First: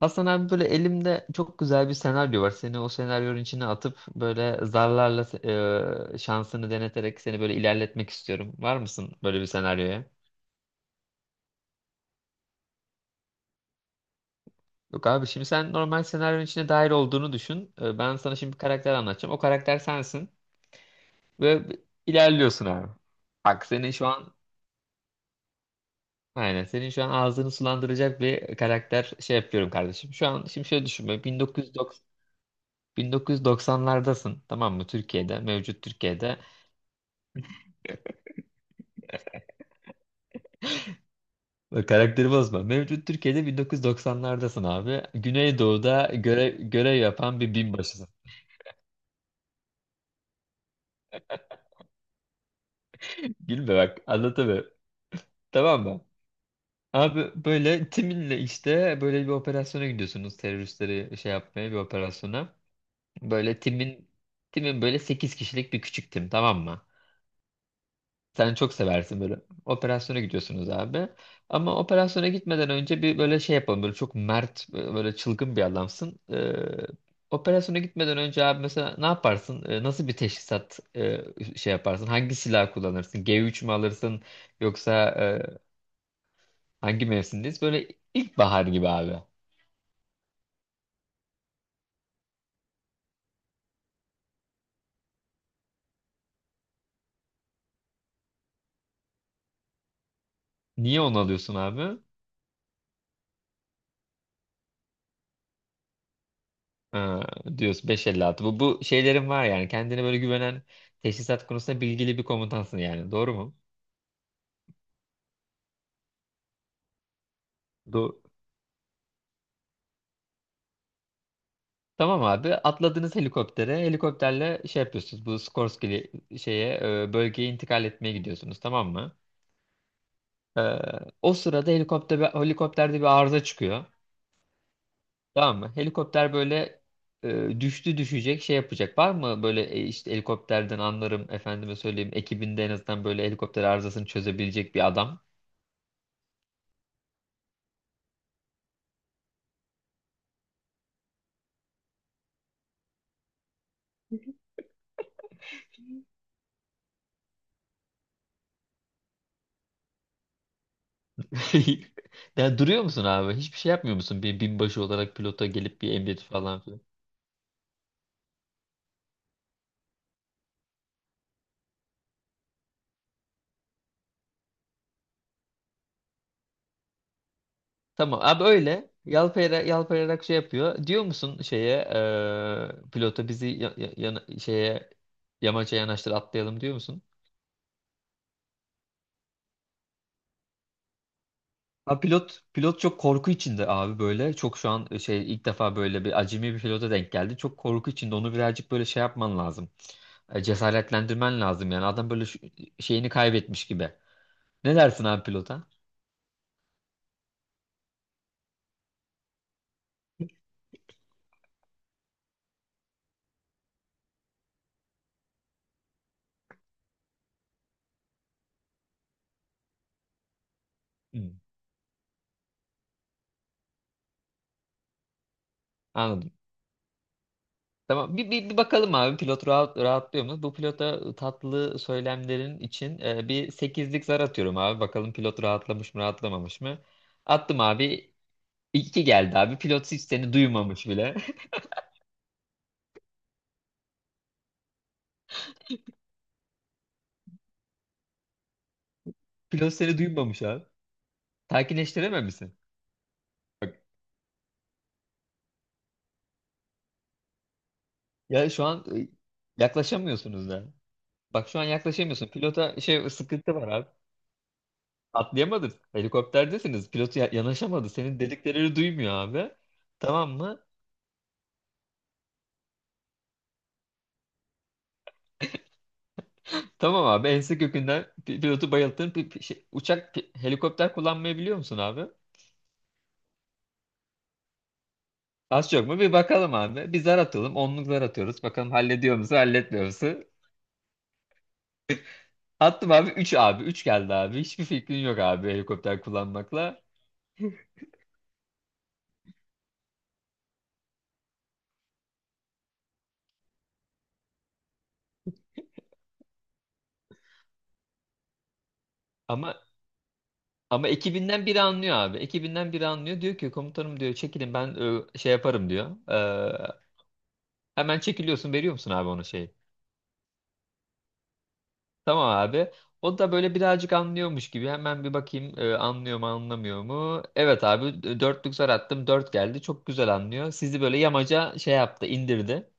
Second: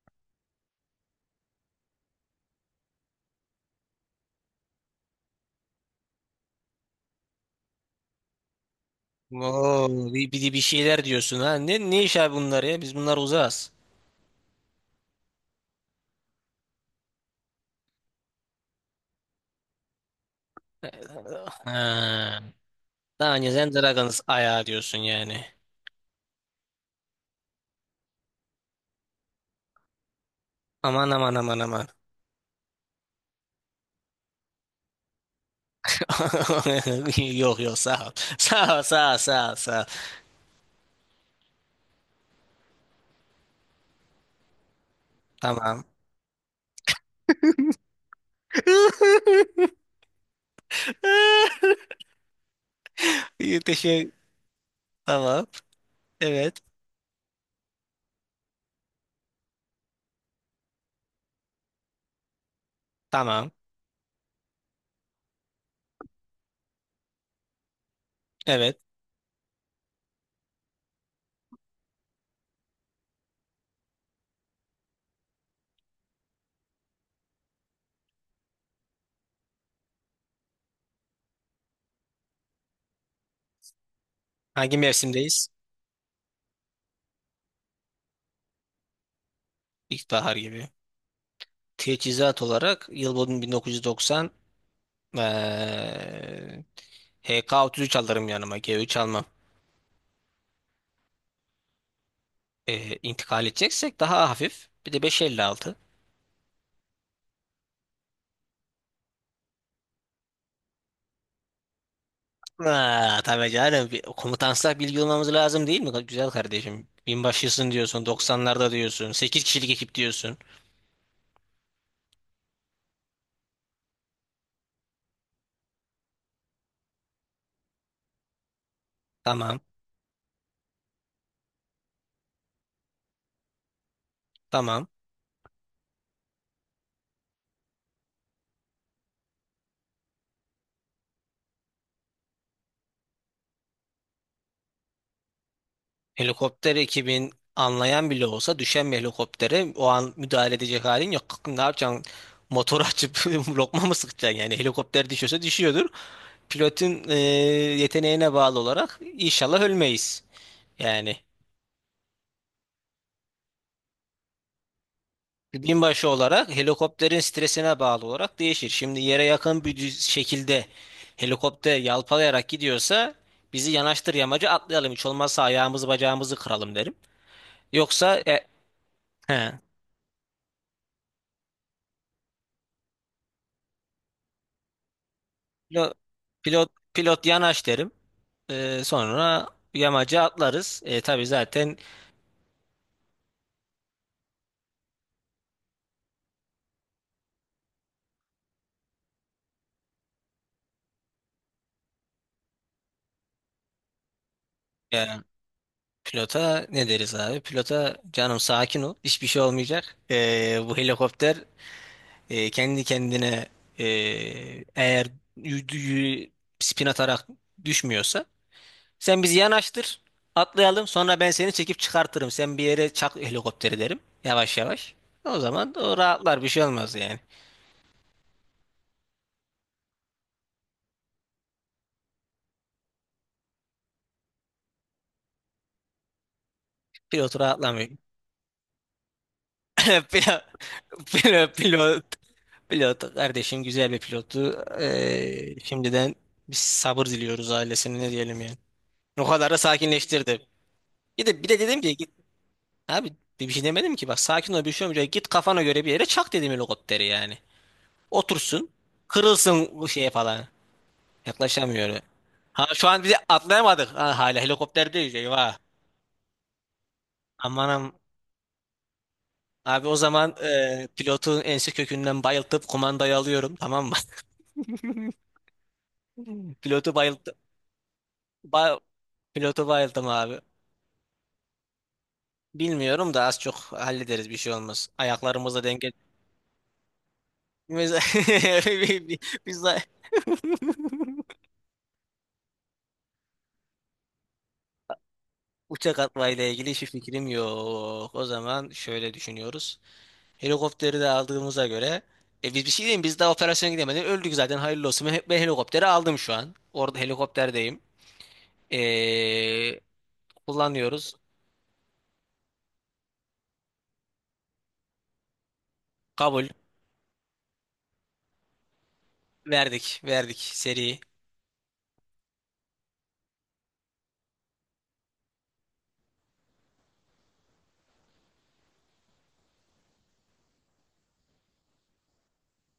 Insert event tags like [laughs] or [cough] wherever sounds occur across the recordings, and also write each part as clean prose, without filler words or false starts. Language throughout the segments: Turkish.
Hasan abi, böyle elimde çok güzel bir senaryo var. Seni o senaryonun içine atıp böyle zarlarla şansını deneterek seni böyle ilerletmek istiyorum. Var mısın böyle bir senaryoya? Oo, bir şeyler diyorsun ha. Ne iş abi bunlar ya? Biz bunlar uzağız. Yok abi, şimdi sen normal senaryonun içine dahil olduğunu düşün. Ben sana şimdi bir karakter anlatacağım. O karakter sensin ve Ha. ilerliyorsun abi. Daha önce Bak, sen senin şu Dragons an ayağı diyorsun yani. aynen senin şu an ağzını sulandıracak bir karakter şey yapıyorum kardeşim. Şu an şimdi şöyle Aman düşünme, aman aman aman. 1990'lardasın, tamam mı? Türkiye'de, mevcut Türkiye'de. [laughs] Yok yok, sağ ol. Sağ ol, sağ ol, sağ ol, sağ ol. Bak, karakteri bozma. Mevcut Türkiye'de 1990'lardasın abi. Tamam. Güneydoğu'da görev yapan bir binbaşısın. [laughs] İyi, Gülme bak, teşekkür. anlatamıyorum. Tamam. Tamam mı? Evet. Abi böyle timinle işte böyle bir operasyona gidiyorsunuz. Teröristleri şey yapmaya bir operasyona. Tamam. Böyle timin böyle 8 kişilik bir küçük tim, tamam mı? Sen çok Evet. seversin böyle. Operasyona gidiyorsunuz abi. Ama operasyona gitmeden önce bir böyle şey yapalım. Böyle çok mert, böyle çılgın bir adamsın. Operasyona gitmeden önce abi mesela ne yaparsın? Nasıl bir teşhisat şey yaparsın? Hangi silah kullanırsın? G3 mü alırsın? Hangi Yoksa mevsimdeyiz? Hangi mevsimdeyiz? Böyle ilkbahar gibi abi. İlkbahar gibi. Teçhizat olarak yıl boyunca 1990, eee HK-33 alırım yanıma. G3 almam. Niye onu alıyorsun abi? İntikal edeceksek daha hafif. Bir de 556. Ha, diyorsun 5.56. Bu şeylerin var yani. Kendine böyle güvenen, teşhisat konusunda bilgili bir komutansın yani. Aa, Doğru tabii mu? canım. Bir, komutansak bilgi olmamız lazım değil mi? Güzel kardeşim. Binbaşısın diyorsun. 90'larda diyorsun. Sekiz kişilik ekip diyorsun. Tamam abi, atladınız helikoptere, helikopterle şey yapıyorsunuz, bu Skorsky şeye bölgeye intikal etmeye gidiyorsunuz, tamam mı? Tamam. E, o sırada, helikopterde bir arıza çıkıyor, Tamam. tamam mı? Helikopter böyle düştü düşecek şey yapacak, var mı böyle işte helikopterden anlarım, efendime söyleyeyim, ekibinde en azından böyle helikopter arızasını çözebilecek bir adam? Helikopter ekibin anlayan bile olsa düşen bir helikoptere o an müdahale edecek halin yok. Kalkın, ne yapacaksın? Motor açıp [laughs] lokma mı sıkacaksın? Yani helikopter düşüyorsa düşüyordur. Pilotun yeteneğine bağlı olarak inşallah ölmeyiz. Yani. [laughs] Ya duruyor musun abi, hiçbir şey yapmıyor musun bir binbaşı olarak pilota gelip bir Binbaşı emret olarak falan? helikopterin stresine bağlı olarak değişir. Şimdi yere yakın bir şekilde helikopter yalpalayarak gidiyorsa bizi yanaştır, yamacı atlayalım. Hiç olmazsa ayağımızı bacağımızı kıralım derim. Yoksa Tamam abi, öyle. he, Yalpayarak şey yapıyor. Diyor musun şeye pilota bizi şeye, yamaca pilo- yanaştır atlayalım pilot, diyor musun? Yanaş derim. E, sonra yamacı atlarız. E, tabii zaten. Ha, pilot çok korku içinde abi böyle. Çok şu an şey, ilk defa böyle bir acemi bir pilota denk geldi. Çok korku içinde, onu birazcık böyle şey yapman lazım. Cesaretlendirmen lazım yani. Adam böyle şeyini kaybetmiş gibi. Ne dersin e, abi pilota? Pilota ne deriz abi? Pilota canım, sakin ol. Hiçbir şey olmayacak. E, bu helikopter E, kendi kendine, e, eğer y- y- spin atarak düşmüyorsa sen bizi yanaştır, atlayalım, sonra Hı. ben seni çekip çıkartırım. Sen bir yere çak helikopteri derim, yavaş yavaş. O zaman o Anladım. rahatlar, bir şey olmaz yani. Tamam, bir bakalım abi, pilot rahatlıyor mu? Bu pilota tatlı söylemlerin için bir sekizlik zar atıyorum abi. Bakalım pilot rahatlamış mı rahatlamamış mı? Pilot Attım rahatlamıyor. abi. İki geldi abi. Pilot hiç [laughs] seni Pilot, duymamış bile. pilot, pilot, pilot kardeşim, güzel bir pilottu. E, şimdiden biz sabır diliyoruz ailesine, ne diyelim yani. O [laughs] kadar da Pilot seni duymamış sakinleştirdi. abi. Bir de dedim ki. Sakinleştirememişsin. Abi, bir şey Bak, demedim ki, bak, sakin ol, bir şey olmayacak. Git kafana göre bir yere çak dedim helikopteri yani. ya şu Otursun an kırılsın bu şeye falan. yaklaşamıyorsunuz da. Bak şu an Yaklaşamıyor. Öyle. yaklaşamıyorsun. Ha, Pilota şu an şey, bizi sıkıntı var abi. atlayamadık. Ha, hala helikopterdeyiz, eyvah. Atlayamadın. Helikopterdesiniz. Pilot yanaşamadı. Amanım Senin dediklerini duymuyor abi. abi, o zaman Tamam mı? pilotun ensi kökünden bayıltıp kumandayı alıyorum, tamam mı? [laughs] Pilotu Tamam abi, bayılttım. ense kökünden pilotu Ba bayılttın. Pilotu bayılttım abi. Helikopter kullanmayı biliyor musun abi? Bilmiyorum da az çok hallederiz, bir şey olmaz. Ayaklarımızla Az çok denge. mu? Bir bakalım abi. Bir zar atalım. 10'luk [laughs] zar atıyoruz. Biz, Bakalım hallediyor musun biz de... halletmiyor musun? Attım abi, 3 abi. Üç geldi abi. Hiçbir fikrin yok abi Uçak helikopter atmayla ilgili kullanmakla. hiçbir fikrim yok. O zaman şöyle düşünüyoruz. Helikopteri de aldığımıza göre, biz bir şey diyeyim, biz daha operasyona gidemedik. Öldük zaten, hayırlı olsun. Ben helikopteri aldım şu an. Orada helikopterdeyim. Ama Ee, ama Kullanıyoruz. ekibinden biri anlıyor abi. Ekibinden biri anlıyor. Diyor ki komutanım, diyor çekilin, ben şey yaparım diyor. Kabul. Hemen çekiliyorsun, veriyor musun abi ona şeyi? Verdik. Verdik. Seri. Tamam abi. O da böyle birazcık anlıyormuş gibi. Hemen bir bakayım anlıyor mu anlamıyor mu? Evet abi, dörtlük zar attım. Dört geldi. Çok güzel anlıyor. Sizi böyle yamaca şey yaptı, indirdi.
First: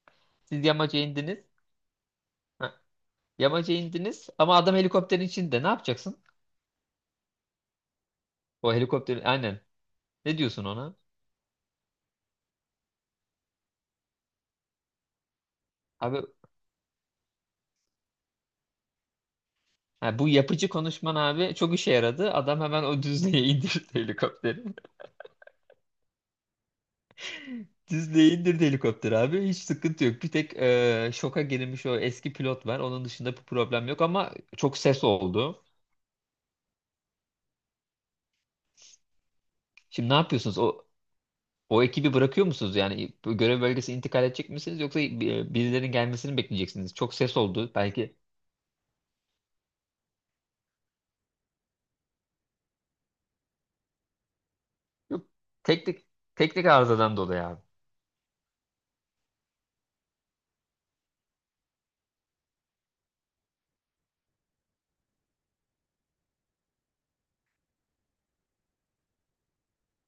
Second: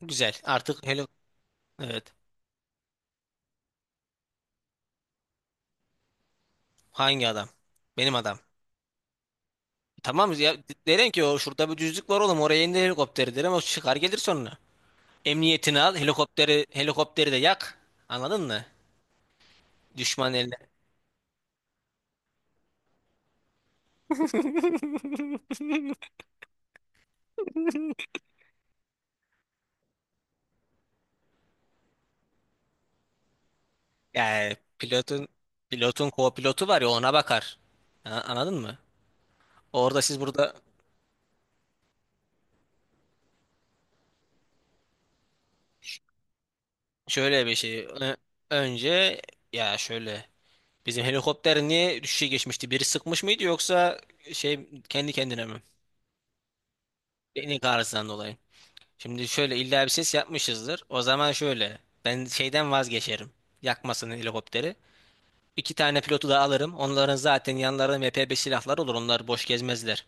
Güzel. Siz Artık yamaca heli... indiniz. Evet. Ha, yamaca indiniz ama adam helikopterin içinde. Ne yapacaksın? Hangi adam? Benim adam. O helikopterin aynen. Tamam Ne ya, diyorsun ona? derim ki o şurada bir düzlük var oğlum, oraya indir helikopteri derim, o çıkar gelir sonra. Emniyetini al Abi, helikopteri, helikopteri de yak. Anladın mı? ha, bu Düşman el. yapıcı konuşman abi çok işe yaradı. Adam hemen o düzlüğe [laughs] indirdi helikopteri. Dizle'ye indirdi helikopter abi. Hiç sıkıntı yok. Bir tek şoka girilmiş o eski pilot var. Onun dışında bir problem yok ama Yani çok ses pilotun oldu. pilotun co-pilotu var ya, ona bakar. Ha, anladın mı? Orada Şimdi ne siz, burada yapıyorsunuz? O ekibi bırakıyor musunuz? Yani bu görev bölgesi intikal edecek misiniz? Yoksa birilerinin gelmesini mi bekleyeceksiniz? Çok ses şöyle bir oldu. şey Belki... Ö- önce ya şöyle bizim helikopter niye düşüşe geçmişti? Biri sıkmış mıydı, yoksa şey kendi Yok, kendine mi? teknik teknik arızadan dolayı abi. Teknik arızadan dolayı. Şimdi şöyle, illa bir ses yapmışızdır. O zaman şöyle ben şeyden vazgeçerim. Yakmasın helikopteri. İki tane pilotu da alırım. Onların zaten yanlarında MP5 silahları olur. Onlar boş gezmezler.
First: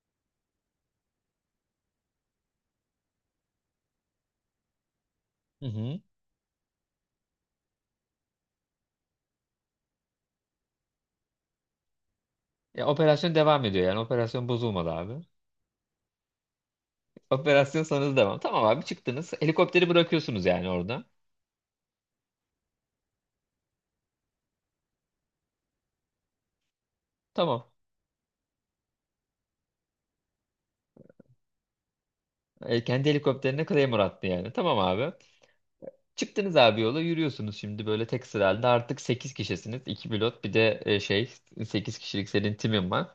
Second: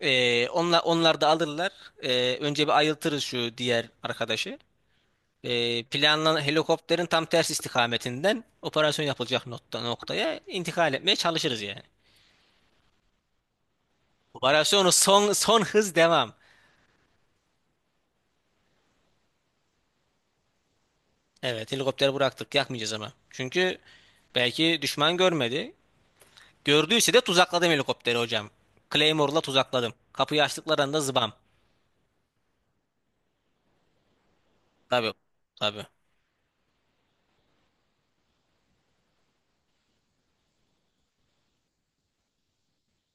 Onlar, onlar da alırlar. Önce bir ayıltırız şu diğer arkadaşı. Hı hı. Planlanan helikopterin tam ters istikametinden operasyon yapılacak noktaya intikal etmeye çalışırız yani. Ya, operasyon devam ediyor yani. Operasyon bozulmadı Operasyonu abi. Son hız devam. Operasyon sonrası devam. Tamam abi, çıktınız. Helikopteri bırakıyorsunuz yani orada. Evet, helikopteri bıraktık, yakmayacağız ama. Çünkü belki düşman görmedi. Gördüyse de tuzakladım Tamam. helikopteri hocam. Claymore'la tuzakladım. Kapıyı açtıkları anda zıbam. Kendi helikopterine Claymore attı yani. Tamam Tabii. abi. Tabii. Çıktınız abi, yola yürüyorsunuz şimdi böyle tek sıra halinde. Artık 8 kişisiniz. İki pilot bir de şey, 8 kişilik senin timin var.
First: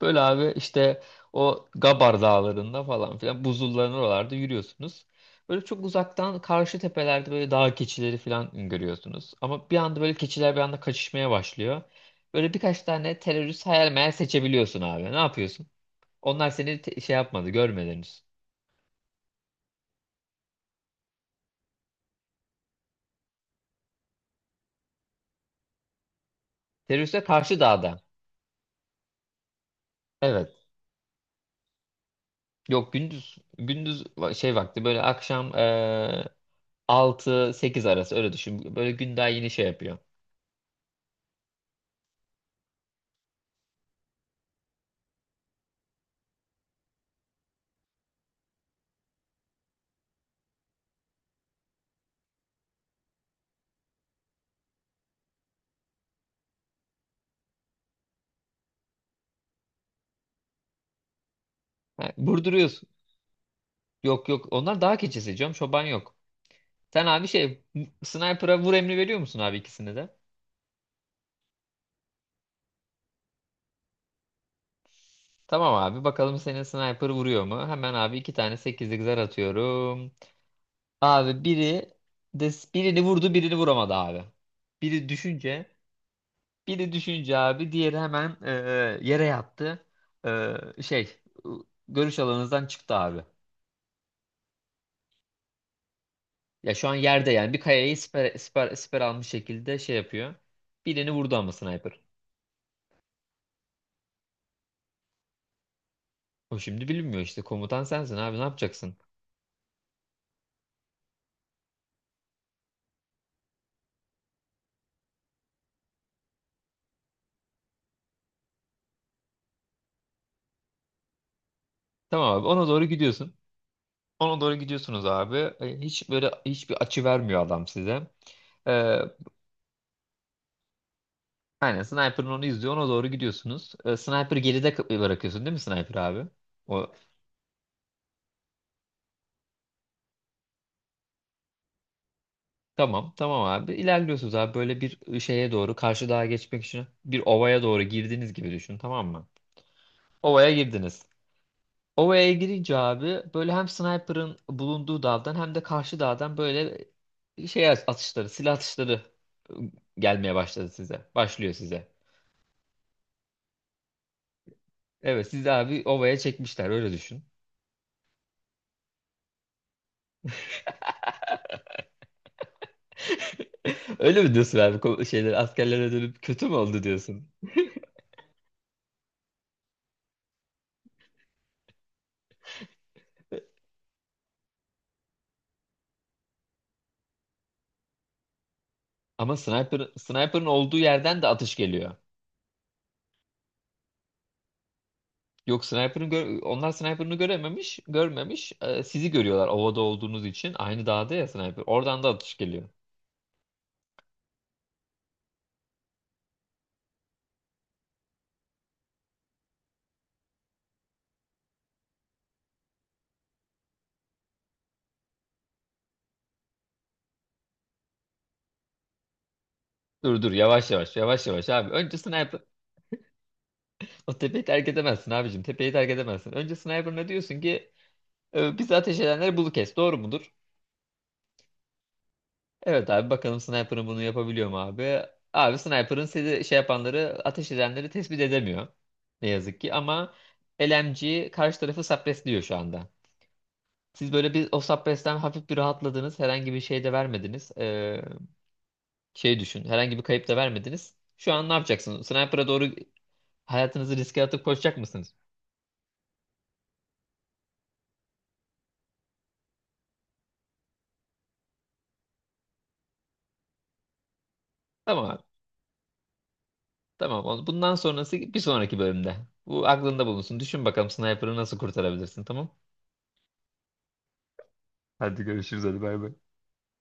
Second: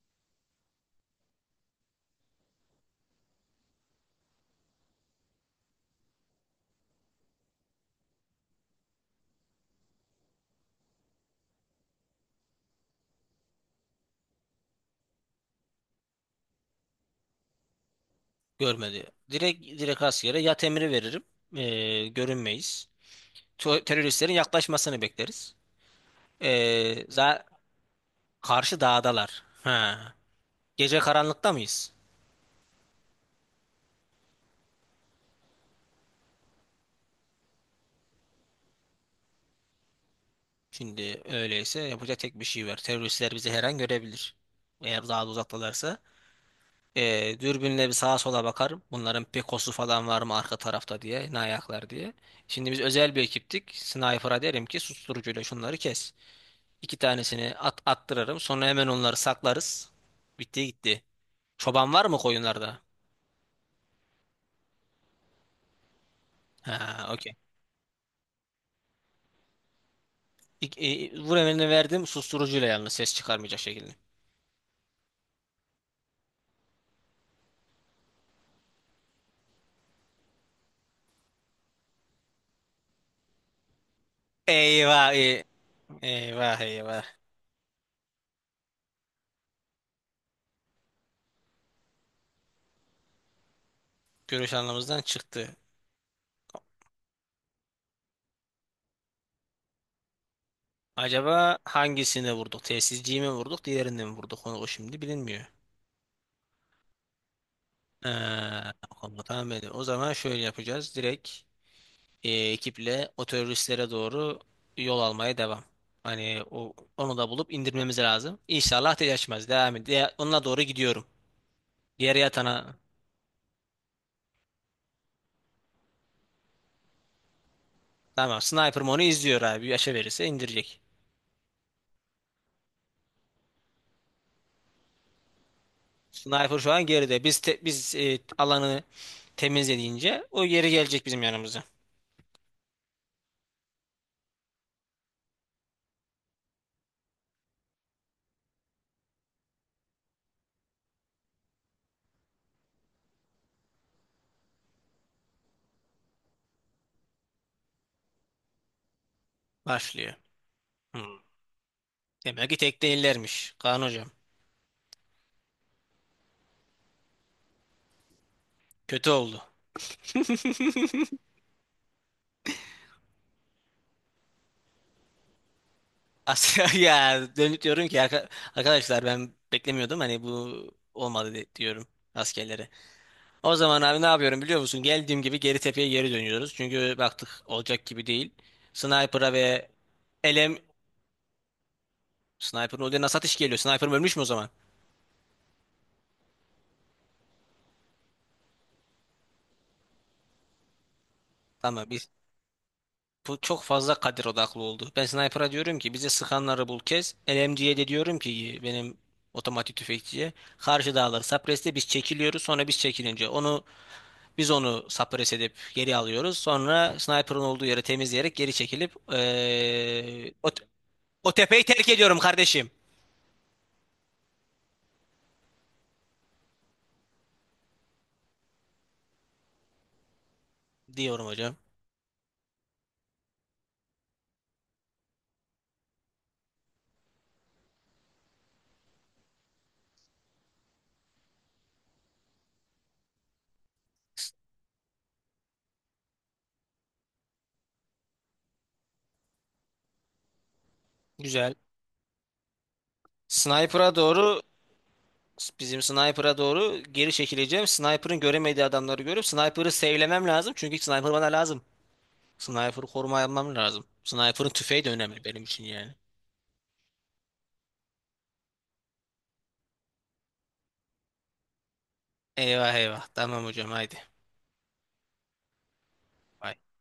Böyle abi, işte o Gabar dağlarında falan filan buzulların oralarda yürüyorsunuz. Böyle çok uzaktan karşı tepelerde böyle dağ keçileri falan görüyorsunuz. Ama bir anda böyle keçiler bir anda kaçışmaya başlıyor. Böyle birkaç tane terörist hayal meyal seçebiliyorsun abi. Ne yapıyorsun? Onlar seni şey yapmadı, görmediniz. Görmedi. Direkt askere yat emri veririm. Görünmeyiz. Teröristlerin yaklaşmasını bekleriz. Teröriste Za karşı dağda. Karşı dağdalar. Ha. Evet. Gece karanlıkta mıyız? Yok, gündüz şey vakti, böyle akşam 6-8 arası öyle düşün. Böyle gün daha yeni şey yapıyor. Şimdi öyleyse yapacak tek bir şey var. Teröristler bizi her an görebilir. Eğer daha da uzaktalarsa. Dürbünle bir sağa sola bakarım. Bunların pekosu falan var mı arka tarafta diye. Ne ayaklar diye. Şimdi biz özel bir ekiptik. Sniper'a derim ki susturucuyla şunları kes. İki tanesini attırırım. Sonra hemen onları saklarız. Bitti gitti. Çoban var Ha, mı koyunlarda? vurduruyorsun. Yok yok, onlar daha keçisi canım, çoban yok. Sen Ha, abi okey. şey sniper'a vur emri veriyor musun abi ikisini de? Vur emrini verdim, susturucuyla, yalnız ses çıkarmayacak şekilde. Tamam abi, bakalım senin sniper vuruyor mu? Hemen abi iki tane 8'lik zar atıyorum. Abi biri de birini vurdu, birini vuramadı abi. Biri Eyvah e- düşünce Eyvah Biri eyvah. düşünce abi, diğeri hemen yere yattı. E, şey, görüş alanınızdan çıktı abi. Görüş anlamımızdan çıktı. Ya şu an yerde yani, bir kayayı siper almış şekilde şey yapıyor. Birini Acaba vurdu ama sniper. hangisini vurduk? Telsizciyi mi vurduk? Diğerini mi vurduk? Onu o şimdi bilinmiyor. O şimdi bilinmiyor işte. Komutan sensin abi, ne Ha, yapacaksın? onu tahmin edeyim. O zaman şöyle yapacağız. Direkt ekiple o teröristlere doğru yol almaya devam. Hani onu da bulup indirmemiz lazım. İnşallah ateş açmaz. Devam et. Onunla doğru gidiyorum. Diğer Tamam abi, ona yatana. doğru gidiyorsun. Ona doğru gidiyorsunuz abi. Hiç böyle hiçbir açı vermiyor adam size. Tamam. Sniper'ım E, onu izliyor abi. Bir aşağı verirse indirecek. aynen sniper'ın onu izliyor. Ona doğru gidiyorsunuz. Sniper geride bırakıyorsun değil mi sniper abi? Sniper şu an O... geride. Biz alanı temizlediğince o geri gelecek bizim yanımıza. Tamam, tamam abi. İlerliyorsunuz abi, böyle bir şeye doğru, karşı dağa geçmek için bir ovaya doğru girdiğiniz gibi düşün, tamam mı? Ovaya girdiniz. Ovaya girince abi böyle hem sniper'ın bulunduğu dağdan hem de karşı dağdan böyle şey silah atışları ıı, Başlıyor. gelmeye başladı size. Hmm. Başlıyor size. Demek ki tek değillermiş. Kaan hocam. Evet, sizi abi ovaya çekmişler, öyle düşün. Kötü oldu. [laughs] Öyle mi diyorsun abi, şeyler, askerlere dönüp kötü mü [laughs] oldu ya diyorsun? dönüp diyorum ki arkadaşlar ben beklemiyordum. Hani bu olmadı, diyorum askerlere. O zaman abi ne yapıyorum biliyor musun? Geldiğim gibi geri tepeye geri dönüyoruz. Çünkü baktık olacak gibi değil. Sniper'a Ama ve sniper'ın LM. olduğu yerden de atış geliyor. Sniper'ın odaya nasıl ateş geliyor? Sniper ölmüş mü o zaman? Yok, sniper'ın onlar sniper'ını görmemiş. Sizi görüyorlar ovada olduğunuz için. Aynı dağda ya sniper. Tamam Oradan da biz atış geliyor. Bu çok fazla kadir odaklı oldu. Ben sniper'a diyorum ki bize sıkanları bul kes. LMG'ye de diyorum ki benim otomatik tüfekçiye karşı dağları sapreste biz çekiliyoruz. Sonra biz çekilince onu onu sapres edip geri alıyoruz. Sonra sniper'ın olduğu yeri temizleyerek geri çekilip Dur dur, yavaş yavaş, yavaş o yavaş tepeyi abi. terk Önce ediyorum sniper. kardeşim O tepeyi terk edemezsin abicim. Tepeyi terk edemezsin. Önce sniper, ne diyorsun ki bizi ateş edenleri bulu kes. Doğru mudur? diyorum hocam. Evet abi, bakalım sniper'ın bunu yapabiliyor mu abi? Abi sniper'ın sizi şey yapanları, ateş edenleri tespit edemiyor. Ne yazık ki ama LMG karşı tarafı suppressliyor şu anda. Siz böyle bir o Subpress'ten hafif bir rahatladınız. Herhangi bir şey de vermediniz. Şey düşün. Herhangi bir kayıp da vermediniz. Şu an ne Güzel. yapacaksınız? Sniper'a doğru Sniper'a hayatınızı riske doğru atıp koşacak mısınız? Bizim sniper'a doğru geri çekileceğim. Sniper'ın göremediği adamları görüp sniper'ı save'lemem lazım. Çünkü sniper bana lazım. Sniper'ı koruma almam lazım. Sniper'ın tüfeği de Tamam abi. önemli benim için yani. Tamam. Bundan sonrası bir sonraki bölümde. Bu aklında bulunsun. Düşün bakalım sniper'ı nasıl kurtarabilirsin, tamam? Eyvah eyvah. Tamam hocam, haydi. Hadi görüşürüz, hadi bay bay. Bay